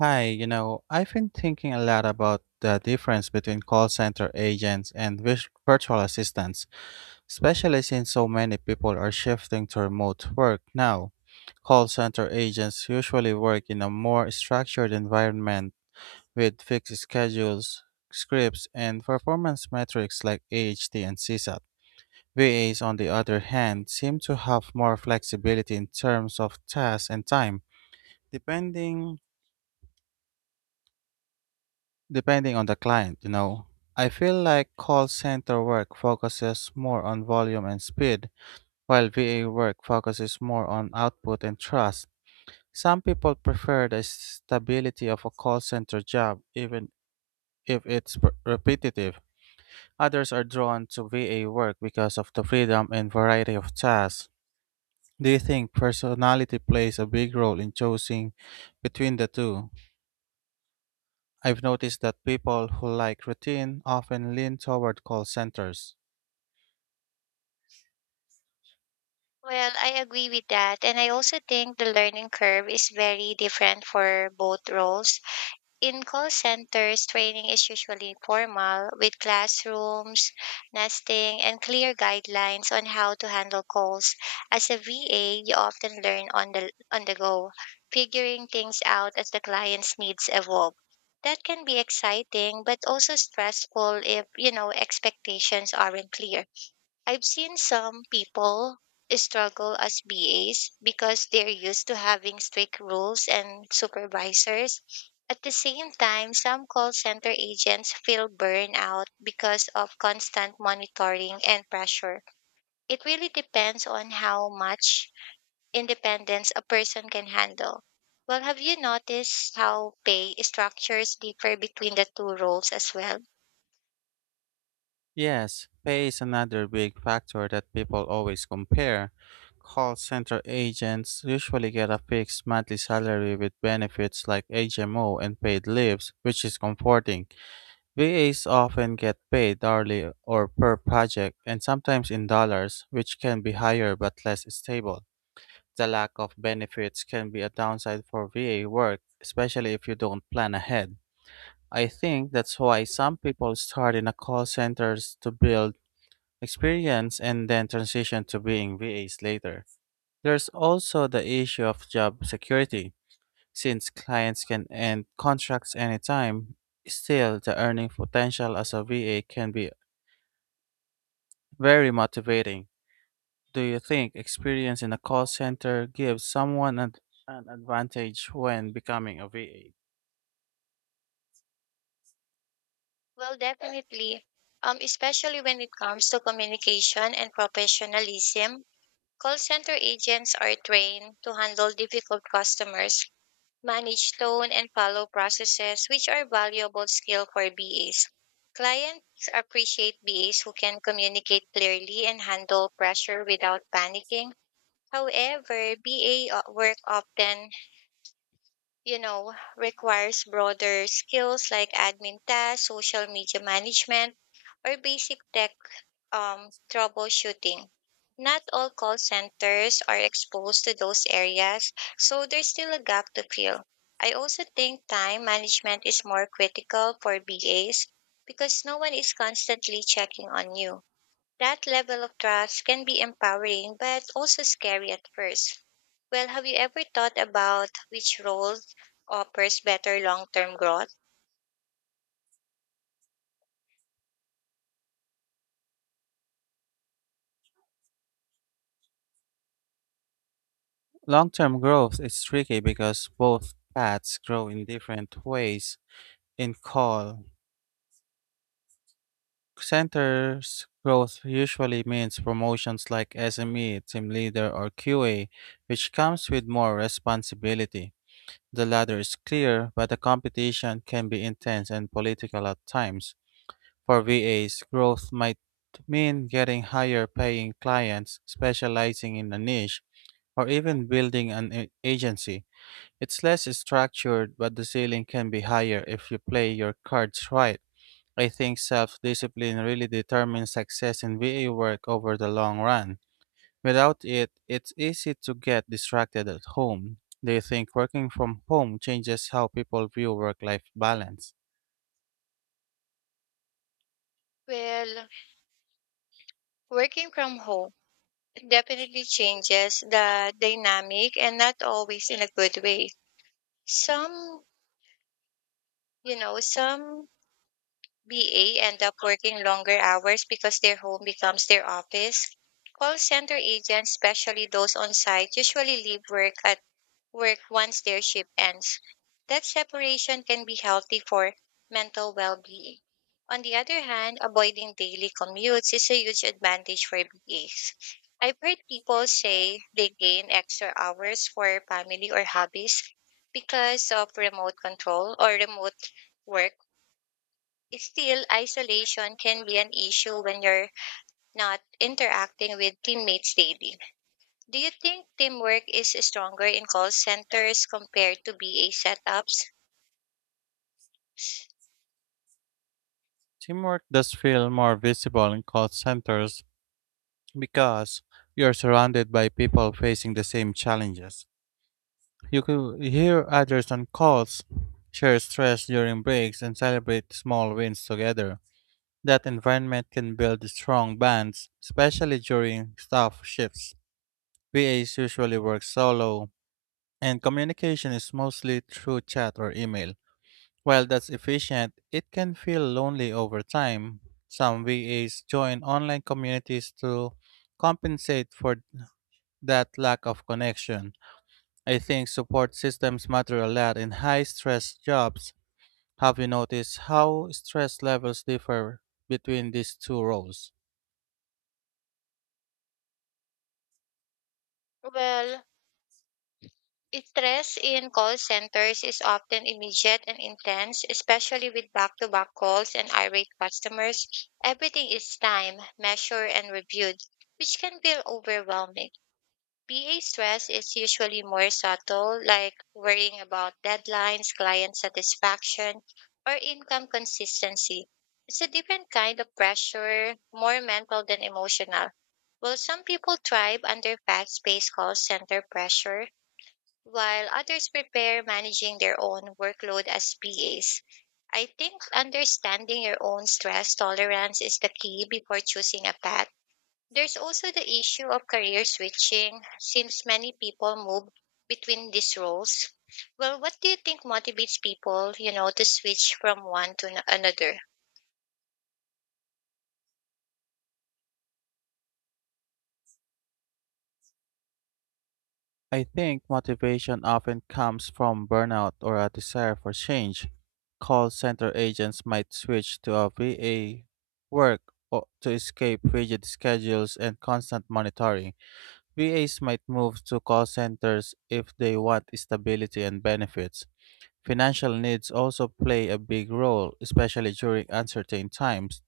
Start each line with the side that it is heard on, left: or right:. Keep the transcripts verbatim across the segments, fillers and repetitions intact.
right: Hi, you know, I've been thinking a lot about the difference between call center agents and vis- virtual assistants, especially since so many people are shifting to remote work now. Call center agents usually work in a more structured environment with fixed schedules, scripts, and performance metrics like A H T and C SAT. V As, on the other hand, seem to have more flexibility in terms of tasks and time, depending Depending on the client, you know. I feel like call center work focuses more on volume and speed, while V A work focuses more on output and trust. Some people prefer the stability of a call center job, even if it's pr- repetitive. Others are drawn to V A work because of the freedom and variety of tasks. Do you think personality plays a big role in choosing between the two? I've noticed that people who like routine often lean toward call centers.
left: Well, I agree with that. And I also think the learning curve is very different for both roles. In call centers, training is usually formal with classrooms, nesting, and clear guidelines on how to handle calls. As a V A, you often learn on the on the go, figuring things out as the client's needs evolve. That can be exciting, but also stressful if, you know, expectations aren't clear. I've seen some people struggle as B As because they're used to having strict rules and supervisors. At the same time, some call center agents feel burnout because of constant monitoring and pressure. It really depends on how much independence a person can handle. Well, have you noticed how pay structures differ between the two roles as well?
right: Yes, pay is another big factor that people always compare. Call center agents usually get a fixed monthly salary with benefits like H M O and paid leaves, which is comforting. V As often get paid hourly or per project and sometimes in dollars, which can be higher but less stable. The lack of benefits can be a downside for V A work, especially if you don't plan ahead. I think that's why some people start in a call centers to build experience and then transition to being V As later. There's also the issue of job security. Since clients can end contracts anytime, still the earning potential as a V A can be very motivating. Do you think experience in a call center gives someone an, an advantage when becoming a V A?
left: Well, definitely. Um, especially when it comes to communication and professionalism, call center agents are trained to handle difficult customers, manage tone, and follow processes, which are valuable skill for B As. Clients appreciate B As who can communicate clearly and handle pressure without panicking. However, B A work often you know, requires broader skills like admin tasks, social media management, or basic tech um, troubleshooting. Not all call centers are exposed to those areas, so there's still a gap to fill. I also think time management is more critical for B As because no one is constantly checking on you. That level of trust can be empowering but also scary at first. Well, have you ever thought about which role offers better long term growth?
right: Long term growth is tricky because both paths grow in different ways In call centers, growth usually means promotions like S M E, team leader, or Q A, which comes with more responsibility. The ladder is clear, but the competition can be intense and political at times. For V As, growth might mean getting higher paying clients, specializing in a niche, or even building an a- agency. It's less structured, but the ceiling can be higher if you play your cards right. I think self discipline really determines success in V A work over the long run. Without it, it's easy to get distracted at home. Do you think working from home changes how people view work life balance?
left: Well, working from home definitely changes the dynamic and not always in a good way. Some, you know, some B A end up working longer hours because their home becomes their office. Call center agents, especially those on site, usually leave work at work once their shift ends. That separation can be healthy for mental well being. On the other hand, avoiding daily commutes is a huge advantage for B As. I've heard people say they gain extra hours for family or hobbies because of remote control or remote work. Still, isolation can be an issue when you're not interacting with teammates daily. Do you think teamwork is stronger in call centers compared to B A setups?
right: Teamwork does feel more visible in call centers because you're surrounded by people facing the same challenges. You could hear others on calls, share stress during breaks, and celebrate small wins together. That environment can build strong bands, especially during staff shifts. V As usually work solo, and communication is mostly through chat or email. While that's efficient, it can feel lonely over time. Some V As join online communities to compensate for that lack of connection. I think support systems matter a lot in high stress jobs. Have you noticed how stress levels differ between these two roles?
left: Well, stress in call centers is often immediate and intense, especially with back to back calls and irate customers. Everything is timed, measured, and reviewed, which can feel overwhelming. P A stress is usually more subtle, like worrying about deadlines, client satisfaction, or income consistency. It's a different kind of pressure, more mental than emotional. While some people thrive under fast paced call center pressure, while others prepare managing their own workload as P As. I think understanding your own stress tolerance is the key before choosing a path. There's also the issue of career switching, since many people move between these roles. Well, what do you think motivates people, you know, to switch from one to ano- another?
right: I think motivation often comes from burnout or a desire for change. Call center agents might switch to a V A work o- to escape rigid schedules and constant monitoring. V As might move to call centers if they want stability and benefits. Financial needs also play a big role, especially during uncertain times.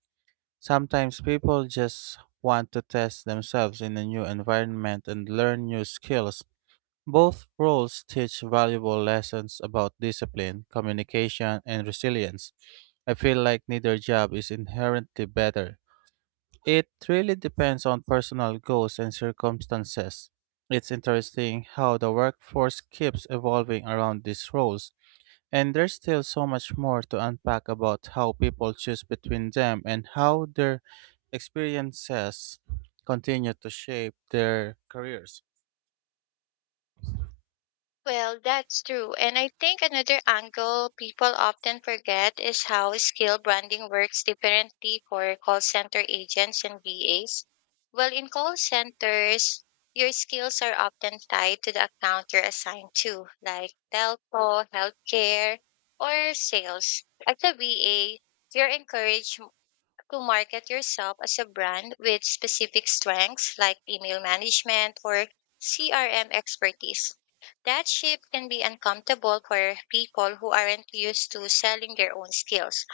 right: Sometimes people just want to test themselves in a new environment and learn new skills. Both roles teach valuable lessons about discipline, communication, and resilience. I feel like neither job is inherently better. It really depends on personal goals and circumstances. It's interesting how the workforce keeps evolving around these roles, and there's still so much more to unpack about how people choose between them and how their experiences continue to shape their careers.
left: Well, that's true. And I think another angle people often forget is how skill branding works differently for call center agents and V As. Well, in call centers, your skills are often tied to the account you're assigned to, like telco, healthcare, or sales. As a V A, you're encouraged to market yourself as a brand with specific strengths like email management or C R M expertise. That shift can be uncomfortable for people who aren't used to selling their own skills.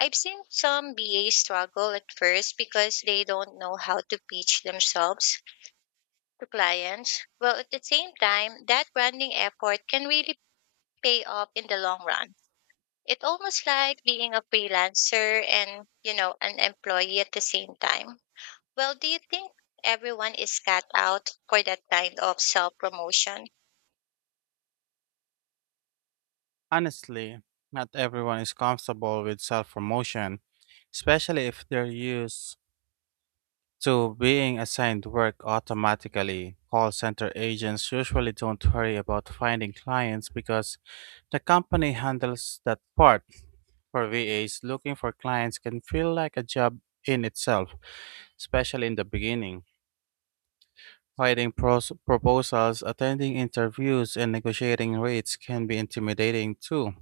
left: I've seen some B As struggle at first because they don't know how to pitch themselves to clients. Well, at the same time, that branding effort can really pay off in the long run. It's almost like being a freelancer and, you know, an employee at the same time. Well, do you think everyone is cut out for that kind of self promotion?
right: Honestly, not everyone is comfortable with self promotion, especially if they're used to being assigned work automatically. Call center agents usually don't worry about finding clients because the company handles that part. For V As, looking for clients can feel like a job in itself, especially in the beginning. Writing pros- proposals, attending interviews, and negotiating rates can be intimidating too.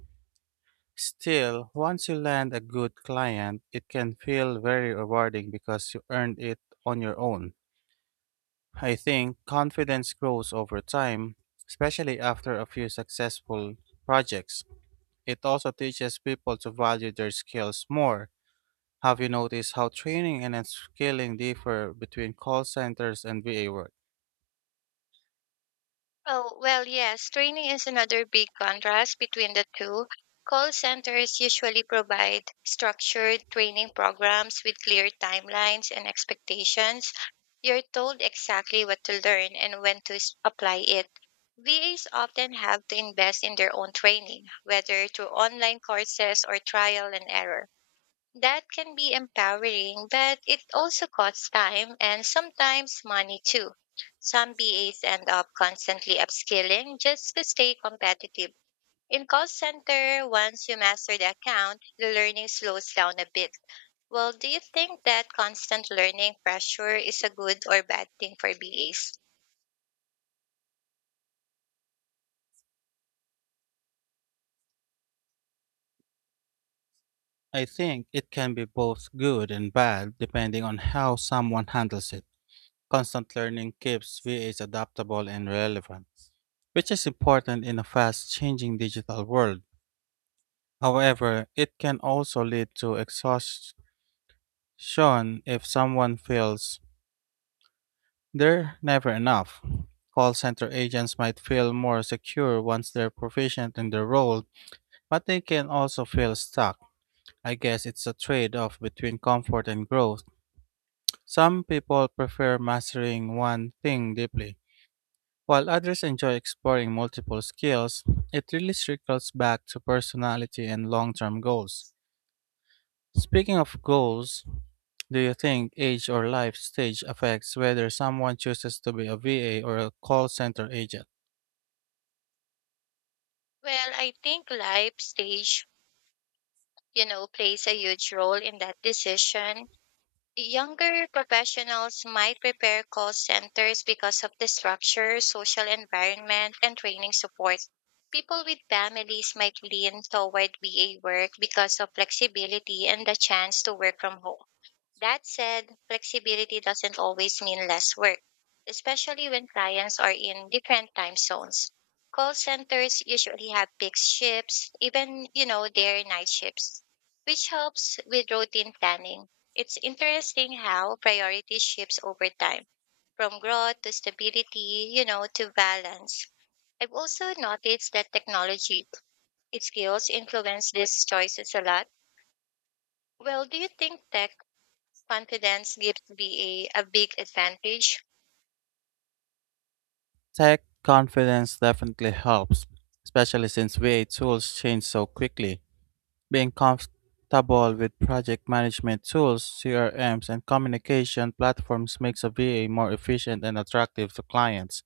right: Still, once you land a good client, it can feel very rewarding because you earned it on your own. I think confidence grows over time, especially after a few successful projects. It also teaches people to value their skills more. Have you noticed how training and upskilling differ between call centers and V A work?
left: Oh, well, yes, training is another big contrast between the two. Call centers usually provide structured training programs with clear timelines and expectations. You're told exactly what to learn and when to s- apply it. V As often have to invest in their own training, whether through online courses or trial and error. That can be empowering, but it also costs time and sometimes money too. Some B As end up constantly upskilling just to stay competitive. In call center, once you master the account, the learning slows down a bit. Well, do you think that constant learning pressure is a good or bad thing for B As?
right: I think it can be both good and bad depending on how someone handles it. Constant learning keeps V As adaptable and relevant, which is important in a fast changing digital world. However, it can also lead to exhaustion if someone feels they're never enough. Call center agents might feel more secure once they're proficient in their role, but they can also feel stuck. I guess it's a trade off between comfort and growth. Some people prefer mastering one thing deeply While others enjoy exploring multiple skills, it really circles back to personality and long term goals. Speaking of goals, do you think age or life stage affects whether someone chooses to be a V A or a call center agent?
left: Well, I think life stage, you know, plays a huge role in that decision. Younger professionals might prepare call centers because of the structure, social environment, and training support. People with families might lean toward V A work because of flexibility and the chance to work from home. That said, flexibility doesn't always mean less work, especially when clients are in different time zones. Call centers usually have fixed shifts, even, you know, their night shifts, which helps with routine planning. It's interesting how priority shifts over time, from growth to stability, you know, to balance. I've also noticed that technology skills influence these choices a lot. Well, do you think tech confidence gives BA a a big advantage?
right: Tech confidence definitely helps, especially since V A tools change so quickly. Being comfortable with project management tools, C R Ms, and communication platforms makes a V A more efficient and attractive to clients.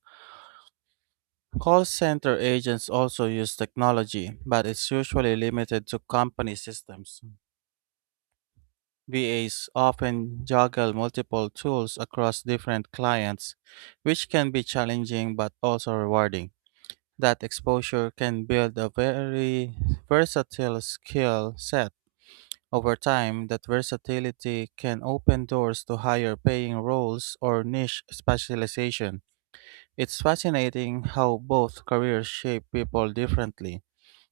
right: Call center agents also use technology, but it's usually limited to company systems. V As often juggle multiple tools across different clients, which can be challenging but also rewarding. That exposure can build a very versatile skill set. Over time, that versatility can open doors to higher paying roles or niche specialization. It's fascinating how both careers shape people differently.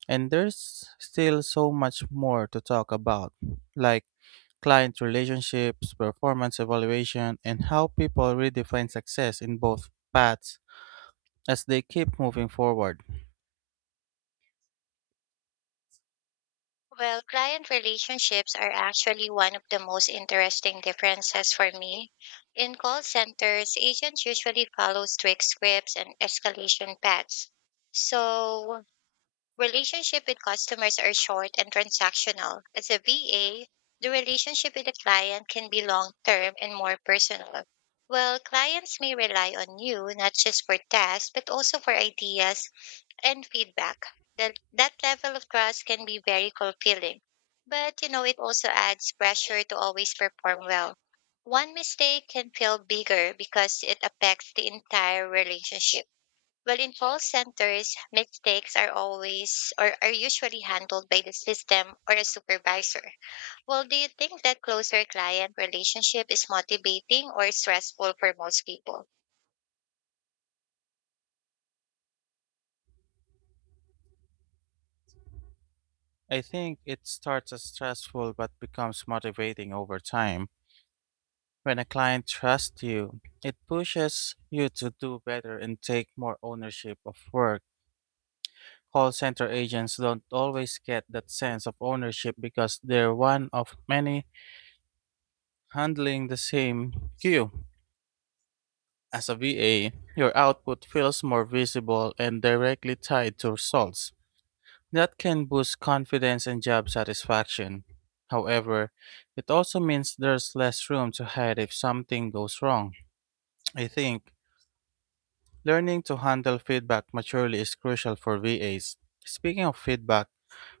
right: And there's still so much more to talk about, like client relationships, performance evaluation, and how people redefine success in both paths as they keep moving forward.
left: Well, client relationships are actually one of the most interesting differences for me. In call centers, agents usually follow strict scripts and escalation paths. So, relationship with customers are short and transactional. As a V A, the relationship with the client can be long-term and more personal. Well, clients may rely on you not just for tasks, but also for ideas and feedback. That that level of trust can be very fulfilling. But you know, it also adds pressure to always perform well. One mistake can feel bigger because it affects the entire relationship. Well, in call centers, mistakes are always or are usually handled by the system or a supervisor. Well, do you think that closer client relationship is motivating or stressful for most people?
right: I think it starts as stressful but becomes motivating over time. When a client trusts you, it pushes you to do better and take more ownership of work. Call center agents don't always get that sense of ownership because they're one of many handling the same queue. As a V A, your output feels more visible and directly tied to results. That can boost confidence and job satisfaction. However, it also means there's less room to hide if something goes wrong. I think learning to handle feedback maturely is crucial for V As. Speaking of feedback,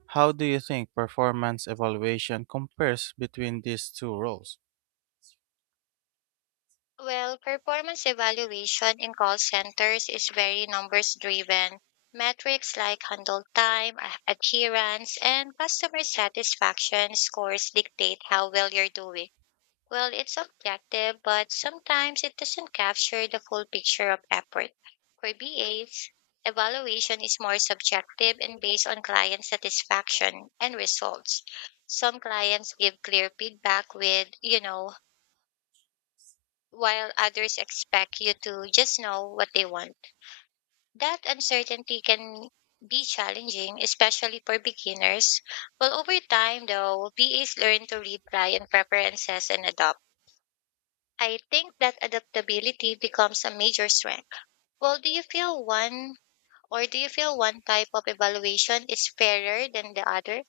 right: how do you think performance evaluation compares between these two roles?
left: Well, performance evaluation in call centers is very numbers driven. Metrics like handle time, a- adherence, and customer satisfaction scores dictate how well you're doing. Well, it's objective, but sometimes it doesn't capture the full picture of effort. For B As, evaluation is more subjective and based on client satisfaction and results. Some clients give clear feedback with, you know, while others expect you to just know what they want. That uncertainty can be challenging, especially for beginners. Well, over time, though, V As learn to read client preferences and adopt. I think that adaptability becomes a major strength. Well, do you feel one or do you feel one type of evaluation is fairer than the other?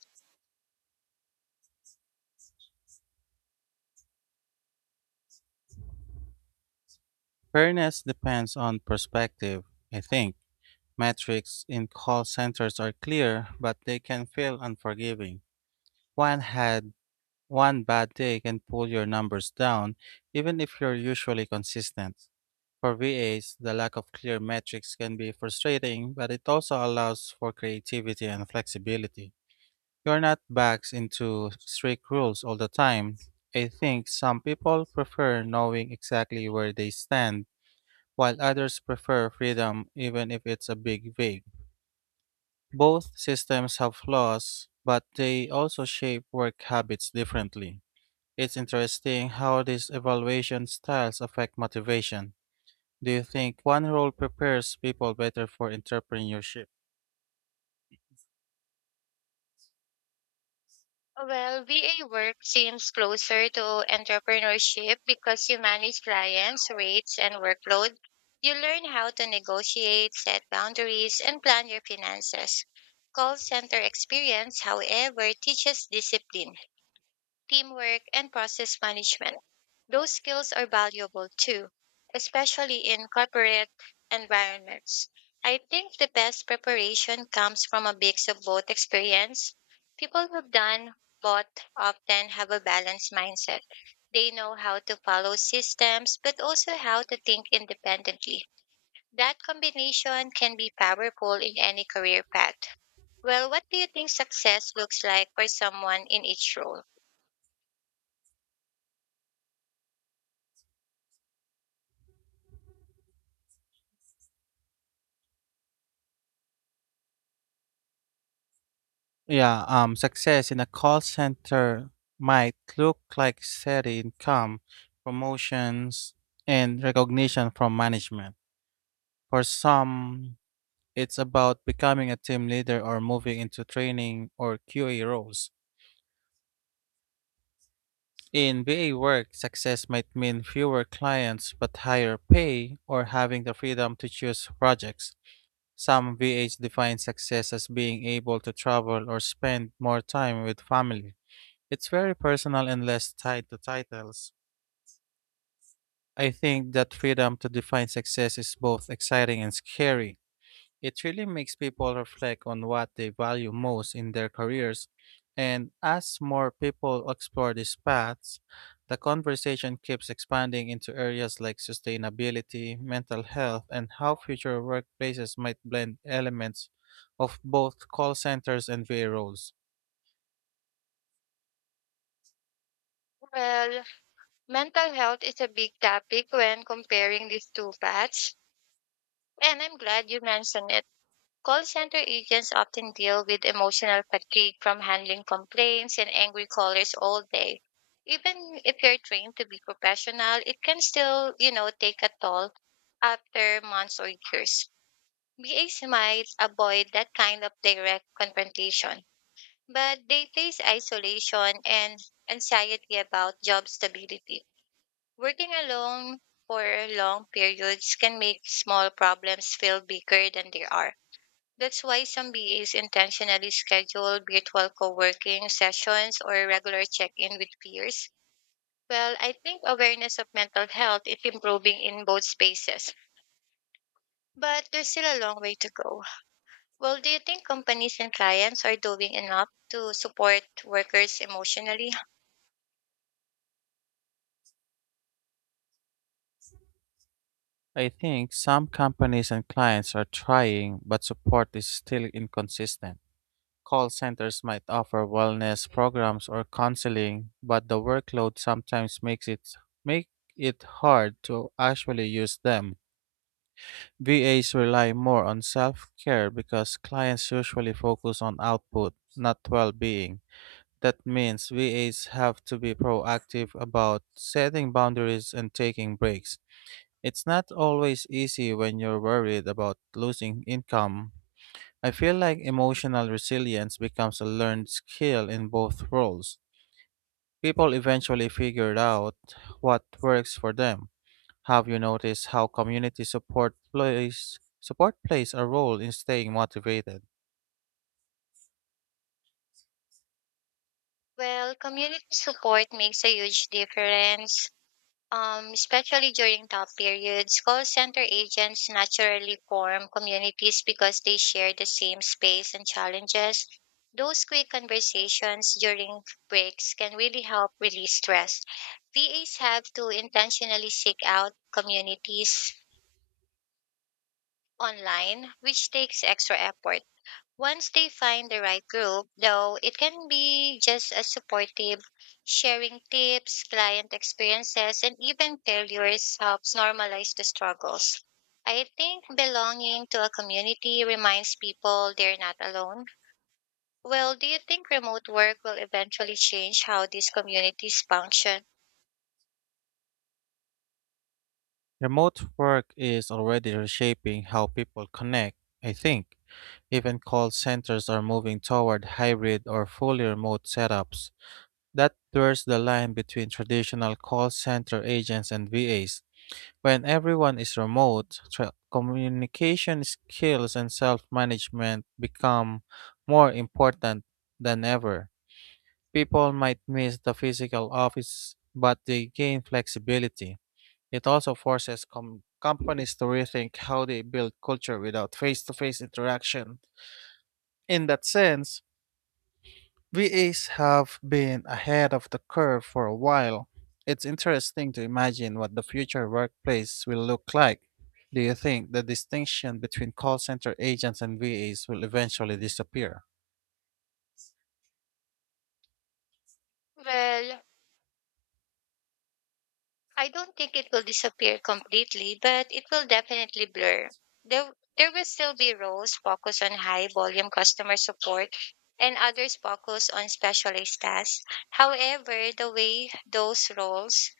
right: Fairness depends on perspective, I think Metrics in call centers are clear, but they can feel unforgiving. One had one bad day can pull your numbers down, even if you're usually consistent. For V As, the lack of clear metrics can be frustrating, but it also allows for creativity and flexibility. You're not backed into strict rules all the time. I think some people prefer knowing exactly where they stand, while others prefer freedom, even if it's a big vague. Both systems have flaws, but they also shape work habits differently. It's interesting how these evaluation styles affect motivation. Do you think one role prepares people better for entrepreneurship?
left: Well, V A work seems closer to entrepreneurship because you manage clients, rates, and workload. You learn how to negotiate, set boundaries, and plan your finances. Call center experience, however, teaches discipline, teamwork, and process management. Those skills are valuable too, especially in corporate environments. I think the best preparation comes from a mix of both experience. People who've done both often have a balanced mindset. They know how to follow systems, but also how to think independently. That combination can be powerful in any career path. Well, what do you think success looks like for someone in each role?
right: Yeah, um, success in a call center might look like steady income, promotions, and recognition from management. For some, it's about becoming a team leader or moving into training or Q A roles. In V A work, success might mean fewer clients but higher pay or having the freedom to choose projects. Some V As define success as being able to travel or spend more time with family. It's very personal and less tied to titles. I think that freedom to define success is both exciting and scary. It really makes people reflect on what they value most in their careers. And as more people explore these paths, the conversation keeps expanding into areas like sustainability, mental health, and how future workplaces might blend elements of both call centers and V A roles.
left: Well, mental health is a big topic when comparing these two paths, and I'm glad you mentioned it. Call center agents often deal with emotional fatigue from handling complaints and angry callers all day. Even if you're trained to be professional, it can still, you know, take a toll after months or years. B As might avoid that kind of direct confrontation, but they face isolation and anxiety about job stability. Working alone for long periods can make small problems feel bigger than they are. That's why some B As intentionally schedule virtual co-working sessions or regular check-in with peers. Well, I think awareness of mental health is improving in both spaces, but there's still a long way to go. Well, do you think companies and clients are doing enough to support workers emotionally?
right: I think some companies and clients are trying, but support is still inconsistent. Call centers might offer wellness programs or counseling, but the workload sometimes makes it make it hard to actually use them. V As rely more on self-care because clients usually focus on output, not well-being. That means V As have to be proactive about setting boundaries and taking breaks. It's not always easy when you're worried about losing income I feel like emotional resilience becomes a learned skill in both roles. People eventually figure out what works for them. Have you noticed how community support plays support plays a role in staying motivated?
left: Well, community support makes a huge difference. Um, especially during tough periods, call center agents naturally form communities because they share the same space and challenges. Those quick conversations during breaks can really help release stress. V As have to intentionally seek out communities online, which takes extra effort. Once they find the right group, though, it can be just as supportive. Sharing tips, client experiences, and even failures helps normalize the struggles. I think belonging to a community reminds people they're not alone. Well, do you think remote work will eventually change how these communities function?
right: Remote work is already reshaping how people connect, I think. Even call centers are moving toward hybrid or fully remote setups. That blurs the line between traditional call center agents and V As. When everyone is remote, tra- communication skills and self management become more important than ever. People might miss the physical office, but they gain flexibility. It also forces com- companies to rethink how they build culture without face to face interaction. In that sense, V As have been ahead of the curve for a while. It's interesting to imagine what the future workplace will look like. Do you think the distinction between call center agents and V As will eventually disappear?
left: Well, I don't think it will disappear completely, but it will definitely blur. There, there will still be roles focused on high volume customer support and others focused on specialized tasks. However, the way those roles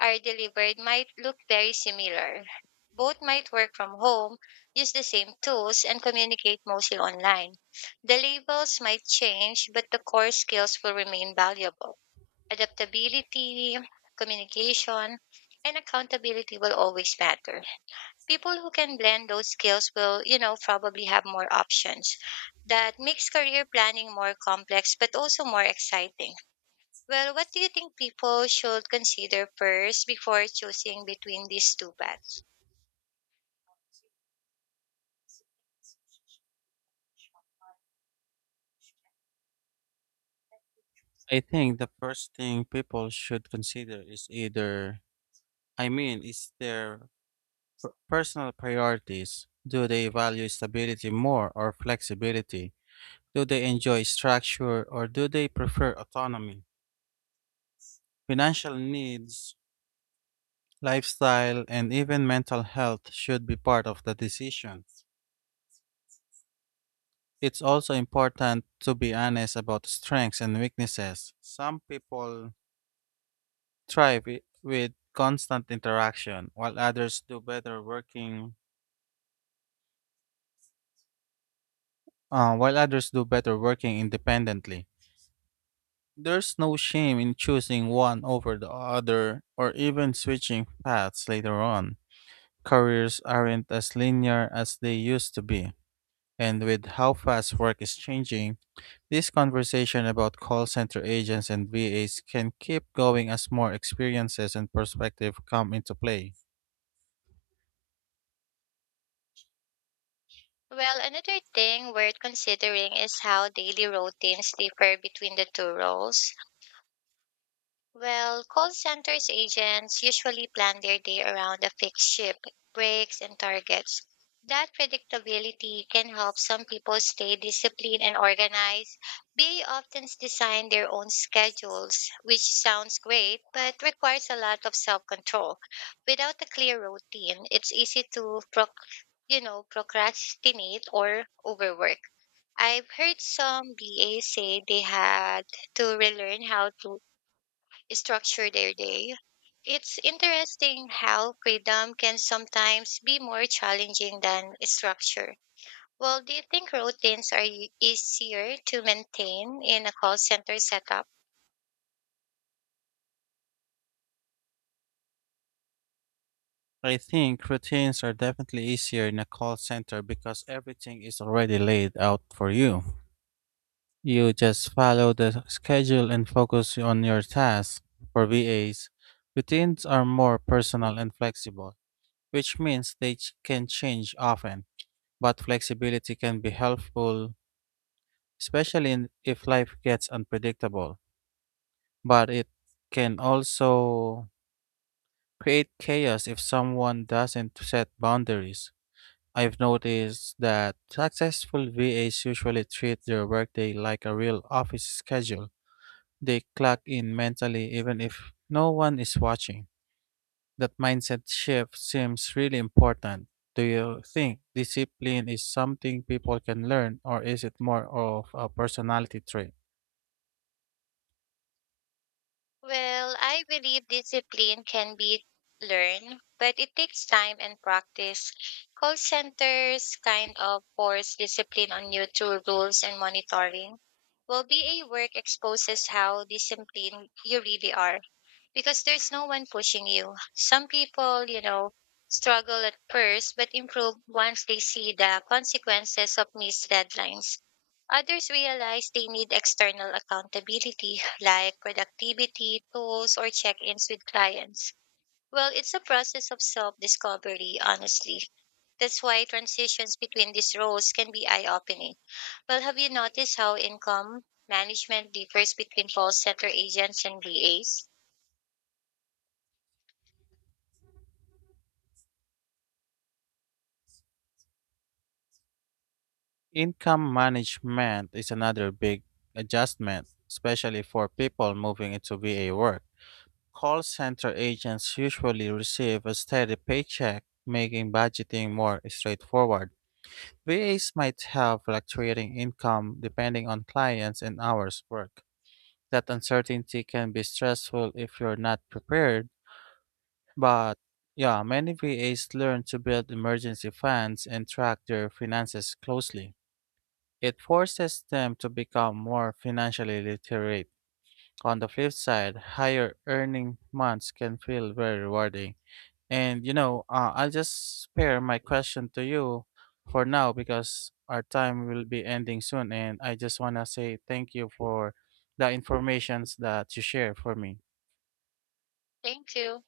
left: are delivered might look very similar. Both might work from home, use the same tools, and communicate mostly online. The labels might change, but the core skills will remain valuable: adaptability, communication, and accountability will always matter. People who can blend those skills will, you know, probably have more options. That makes career planning more complex but also more exciting. Well, what do you think people should consider first before choosing between these two paths?
right: I think the first thing people should consider, is either, I mean, is their personal priorities. Do they value stability more or flexibility? Do they enjoy structure or do they prefer autonomy? Financial needs Lifestyle and even mental health should be part of the decisions. It's also important to be honest about strengths and weaknesses. Some people thrive wi- with constant interaction, while others do better working uh, while others do better working independently. There's no shame in choosing one over the other or even switching paths later on. Careers aren't as linear as they used to be, and with how fast work is changing, This conversation about call center agents and V As can keep going as more experiences and perspective come into play.
left: Well, another thing worth considering is how daily routines differ between the two roles. Well, call centers agents usually plan their day around a fixed shift, breaks, and targets. That predictability can help some people stay disciplined and organized. B A often design their own schedules, which sounds great but requires a lot of self-control. Without a clear routine, it's easy to proc- you know, procrastinate or overwork. I've heard some B A say they had to relearn how to structure their day. It's interesting how freedom can sometimes be more challenging than structure. Well, do you think routines are e- easier to maintain in a call center setup?
right: I think routines are definitely easier in a call center because everything is already laid out for you. You just follow the schedule and focus on your tasks. For V As, routines are more personal and flexible, which means they ch- can change often, but flexibility can be helpful, especially in, if life gets unpredictable. But it can also create chaos if someone doesn't set boundaries. I've noticed that successful V As usually treat their workday like a real office schedule. They clock in mentally even if no one is watching. That mindset shift seems really important. Do you think discipline is something people can learn, or is it more of a personality trait?
left: Well, I believe discipline can be learned, but it takes time and practice. Call centers kind of force discipline on you through rules and monitoring. Well, B A work exposes how disciplined you really are, because there's no one pushing you. Some people, you know, struggle at first but improve once they see the consequences of missed deadlines. Others realize they need external accountability like productivity, tools, or check ins with clients. Well, it's a process of self discovery, honestly. That's why transitions between these roles can be eye opening. Well, have you noticed how income management differs between call center agents and V As?
right: Income management is another big adjustment, especially for people moving into V A work. Call center agents usually receive a steady paycheck, making budgeting more straightforward. V As might have fluctuating income depending on clients and hours worked. That uncertainty can be stressful if you're not prepared, but yeah, many V As learn to build emergency funds and track their finances closely. It forces them to become more financially literate. On the flip side, higher earning months can feel very rewarding. And you know, uh, I'll just spare my question to you for now because our time will be ending soon. And I just want to say thank you for the informations that you share for me.
left: Thank you.